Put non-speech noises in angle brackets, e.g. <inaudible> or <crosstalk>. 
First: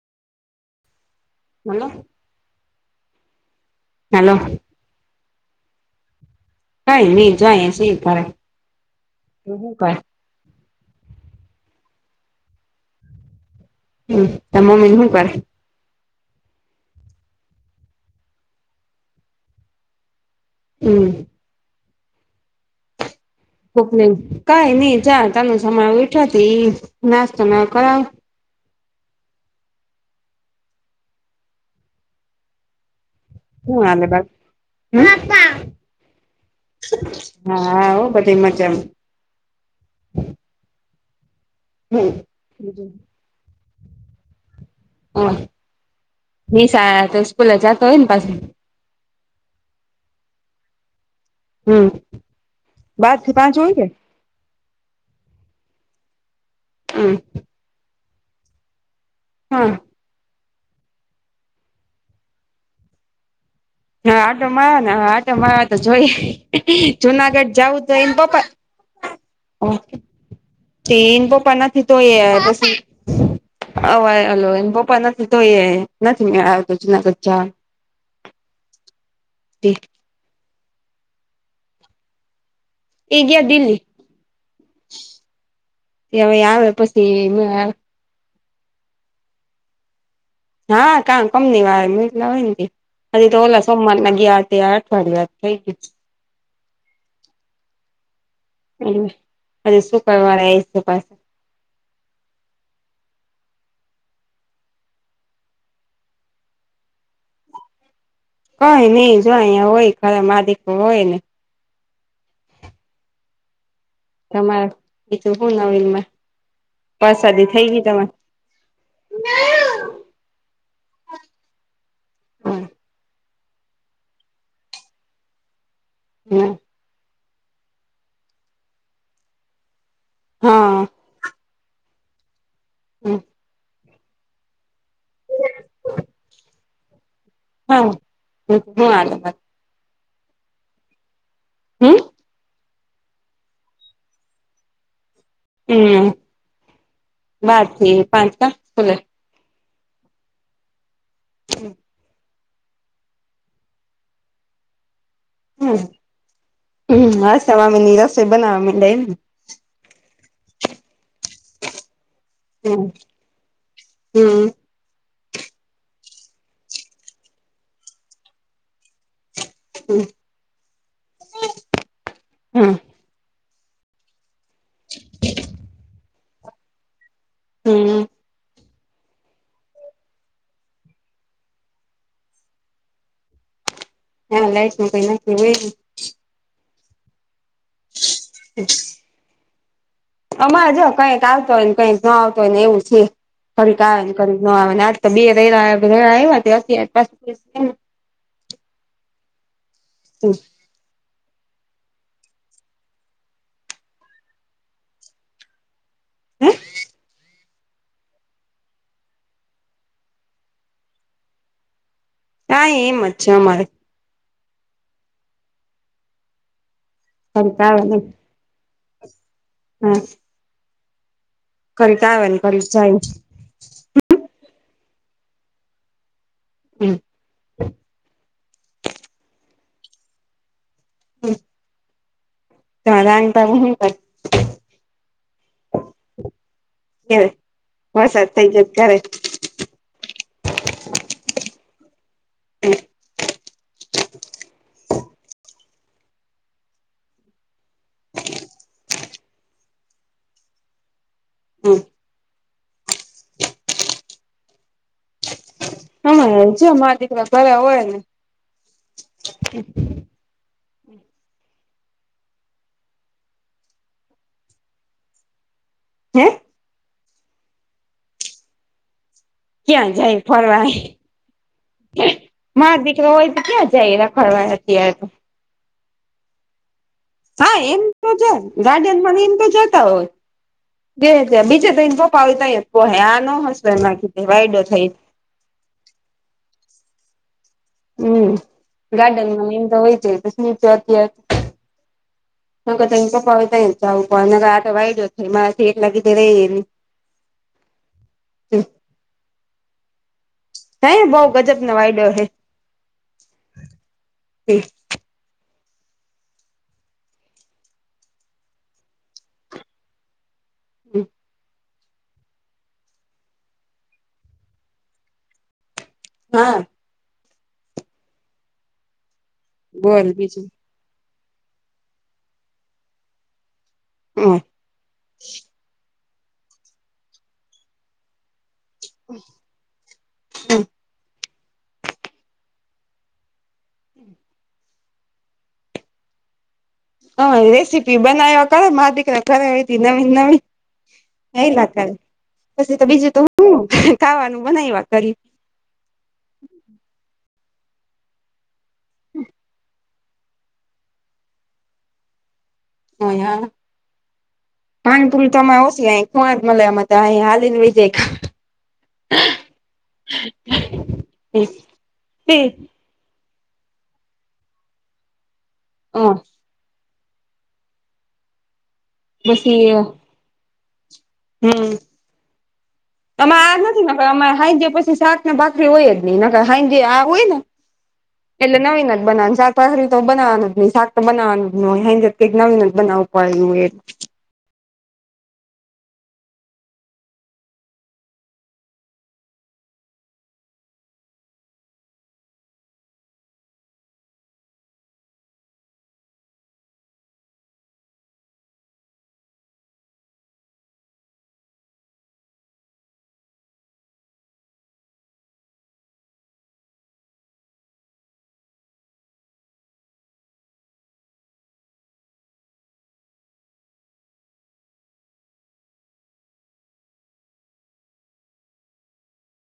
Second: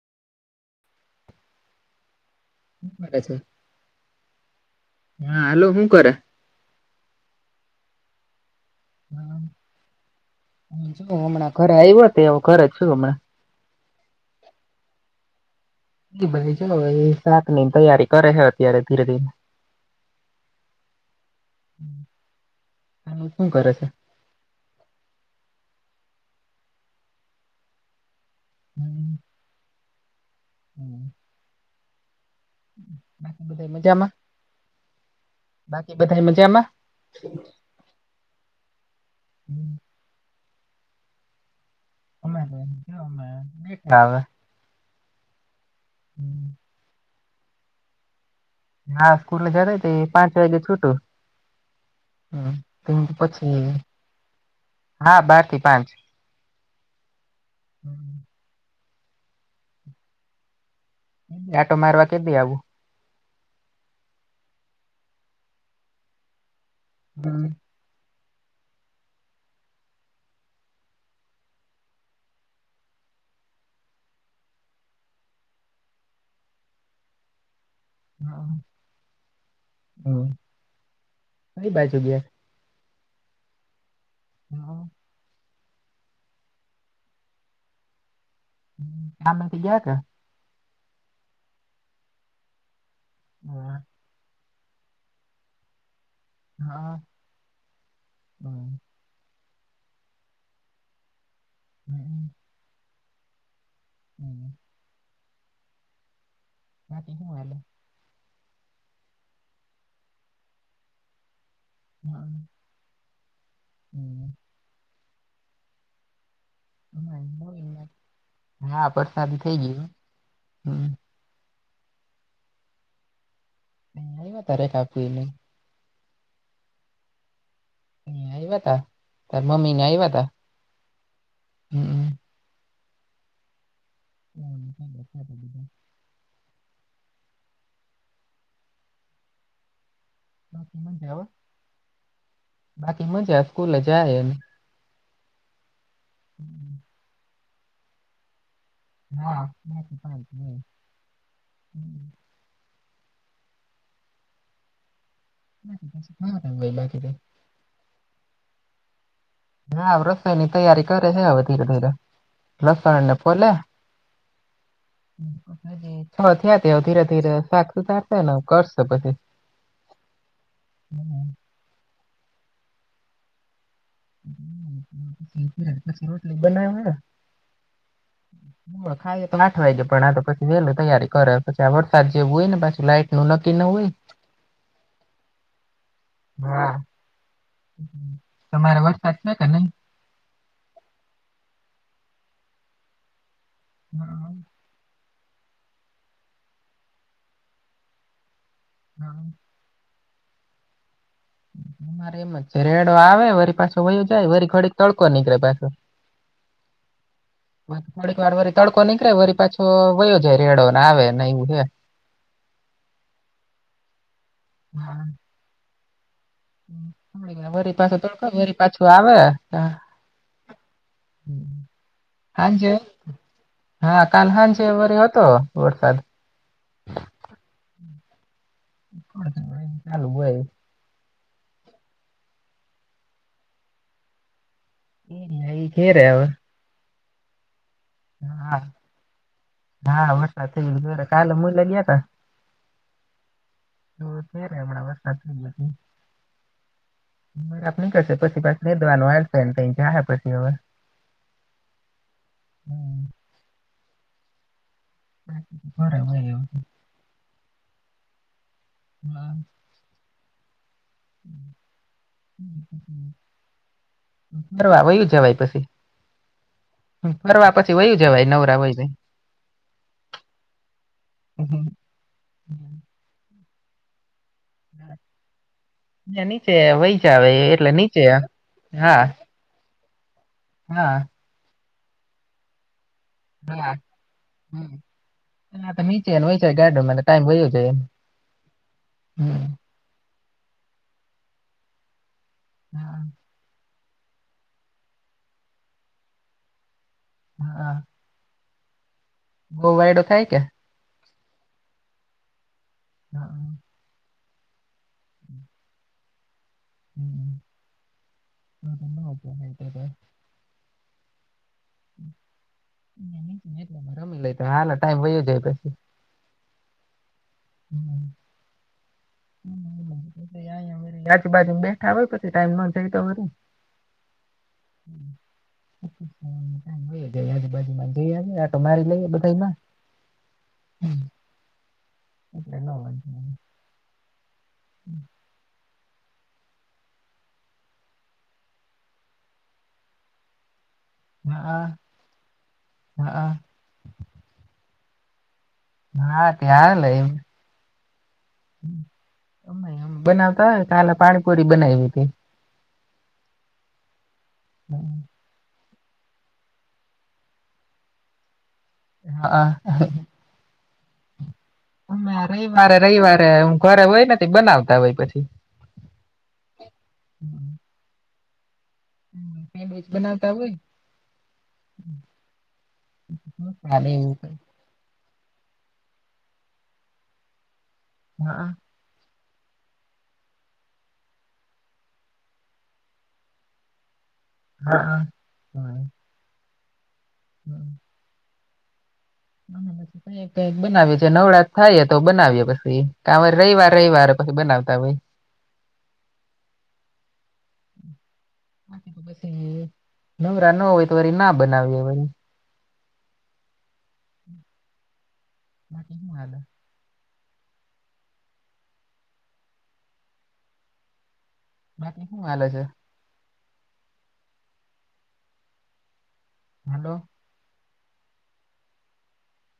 હાલો. <inaudible> હાલો. હા હાલો, હું કરે? કાઈ નહી, જો આયા સી કરે. હું કરે હમણાં ઘરે આવ્યો તો એવ ઘર જ છું હમણાં. હમ્મ, તમા મમ્મી ને શું કરે? ભાઈ ચાલ એ શાક ની તૈયારી કરે છે. અત્યારે ધીરે ધીરે હમ્મ. <inaudible> શું કરે? છે? કોકની, કઈ નઈ જો તનું સય ઉયઠો, તી નાસ્તો ના કરાવ. <inaudible> હમ્મ. <inaudible> હું હાલે મજામાં બાકી... બાકી બધા મજામાં? હા હો બધી એ મજામાં. હમ આવે. હમ નિશાળે તો સ્કૂલે જતો હોય ને પાછો. હા સ્કૂલ ને જતા. પાંચ વાગે છૂટું. હમ બાર થી પાંચ પછી હોય છે. હા બાર થી પાંચ. હમ. હા. આટો મારવા કેથી આવું. હા આટો મારવા આવે ને આટો મારવા આવે તો જોઈ. જુનાગઢ જવું તો એમ પપ્પા. <unintelligible> હ હાલો એના પપ્પા નથી તોય. નથી મેળ આવતો જુનાગઢ જવાનો. <inaudible> <inaudible> હમ કઈ બાજુ ગિયા? એ ગ્યાં દિલ્લી. એ અવે આવે પછી <unintelligible> આમે થઈ ગયા કા.. હા કા કંપની વારાને મોક્યલા હોય ને એ તો ઓલા સોમવાર ના ગયા. ત્યાં અઠવાડિયા વાત થઈ ગયું છે. <inaudible> <unintelligible> હમ <unintelligible> <inaudible> <inaudible> <unintelligible> કઈ ની જો અયા હોય ખરા માડીકુ હોય ને... <inaudible> <inaudible> તમારે બીજુ હું નવીનમાં. પરસાદી થઈ ગઈ તમારે? હા વરસાદ થઈ ગયો <inaudible> હા. અમે ત્યારે કાપ્યુંને... <unintelligible> અહિયા આયવા તા તાર મમ્મી ને આયવા તા. હા. હમ. હમ હમ હમ. હા કેટલો આનંદ.. હમ <unintelligible> હમ. બાકી મજા સ્કૂલે જાય એમ. હમ. હમ. બાર થી પાંચ કમ સ્કૂલે હા <inaudible> <inaudible> બાકી રેય સવા મઈને રસોઈ બનાવા મયડા એમ ને હા રસોઈ ની તૈયારી કરે છે હવે ધીરે ધીરે લસણ ને ફોલે હમ્મ અને છ થયા ત્યા હવે ધીરે ધીરે શાક સુધારશે ને અવ કરશે પછી હમ્મ હમ. હમ <inaudible> પછી રોટલી બનાયવા હમ્મ. <inaudible> પણ ખાયે તો આઠ વાગે પણ આ તો પછી વેલું તૈયારી કરે પછી આ વરસાદ જેવું હોય ને પાછી લાઈટનું નક્કી ન હોય. હા લાઈટનું કંઈ નક્કી નઈ હા તમારે વરસાદ છે કે નઈ? અમારે જો કંઈક આવતો હોયને કંઈક ન આવતો હોયને એવું છે. ઘરીક આવે ને ઘરીક ન આવે ને આજ તો બે રેયવા આયવા ત્યારથી અતાર સુધી છે ન હા <unintelligible> મારેય એમ જ છે રેડો આવે વરી પાછો વયો જાય વરી ઘડીક તડકો નીકળે પાછો હેં? <unintelligible> ઘડીક વાર વરી તડકો નીકળે વરી પાછો વયો જાય રેડો ને આવે ને એવું હે આંયે એમ જ છે અમારે હા કડીક વરી પાછો તડકો વરી પાછો આવે હં ને હાંજ કડીક જાય હા કાલ હાંજે વરી હતો વરસાદ હમ ચાલુું હોય કાંઈ રાંધતા નહી પણ <inaudible> એ ધેરે હવે <unintelligible> વરસાદ થઇ હા જાય ઘરે હા વરસાદ થઈ ને ઘરે કાલે મુલે ગયા તા હમ્મ તો ઘેરે અમણા વરસાદ <unintelligible> <unintelligible> નીકળશે પછી પાછું <unintelligible> આવેશે ન તંઈ જાહે પછી હવે <inaudible> હમ્મ હમ. બરાબર એમ જો મારો દીકરા ઘરે હોય નઈ હા ફરવા વયું જવાય પછી હેં? ફરવા પછી વયુ જવાય નવરા હોય ક્યાં જાય ફરવા મા દીકરો હોય તો ક્યાં જાય રખડવા અત્યારે તો નીચે વયી જવાય હા એમ તો જાવ ગાર્ડન માં ને એમ તો જતા હા હોય બીજે તો એના પપ્પા હોય તૈયા જ પોહાય આ નો હસવાય હા એમાં વાયડો થાય નીચે વયું જવાય ગાર્ડનમાં ટાઈમ વયો જાય હમ હમ ગાર્ડનમાં એમ તો વય જાય પછી અત્યારે એના કરતા હા એના પપ્પા હોય તૈયા જ જવું નકર આ તો વાઈડો થાય મારાથી એકલાથી રહેય નહી હા બહુ વાયડો થાય કે હા બઉ ગજબ નો વાયડો થાય હા હમ <inaudible> હમ રમી લઈ હાલો ટાઈમ વય જાય પછી હા <unintelligible> <unintelligible> બોલ બીજું પછી ટાઈમ ન જાય તો વળી હૂ <inaudible> આજુબાજુમાં જઈજે લઈ હ એટલે ન લ હમ હમ હ રેસીિપી બનાવા કર માથી ઘરે આવી નવી નવી હા એલા કર પછી તો બીજું તો હા હું ખાવાનું બનાવવા કર્યું હા બનાવતા હોય કાલે પાણીપુરી બનાવીવી હતી હ હા પાનપુરી તમે આવશ ક હું મલયામાંત હલીિન વિજયક હ હ એ અ રવિવારે રવિવારે હું ઘરે હોય નથી બનાવતા હોય પછી હ પછી બજ હમ તરે આજ મસાલે નથી એવું અમે કઈ હાઈ ગયા પછી શાક ભાખરી હોય જ નહી જે આ હોય ને હા એટલે નવીન જ બના પહેરી તો બનાવવાનું જ નહી શાક બનાવવાનું જ હોય હં કઈક નવી ન જ બનાવવું પડ્યું હો એ હાા હ આ ક બનાવી છે નવરા થાય તો બનાવીય પછી કરે રવાર રવિરરે પછી બનાવતા હોય પ નવરા ન હોય તો વા ના બનાવીએ ના કે હાલ બાકી શું હાલે છે હલો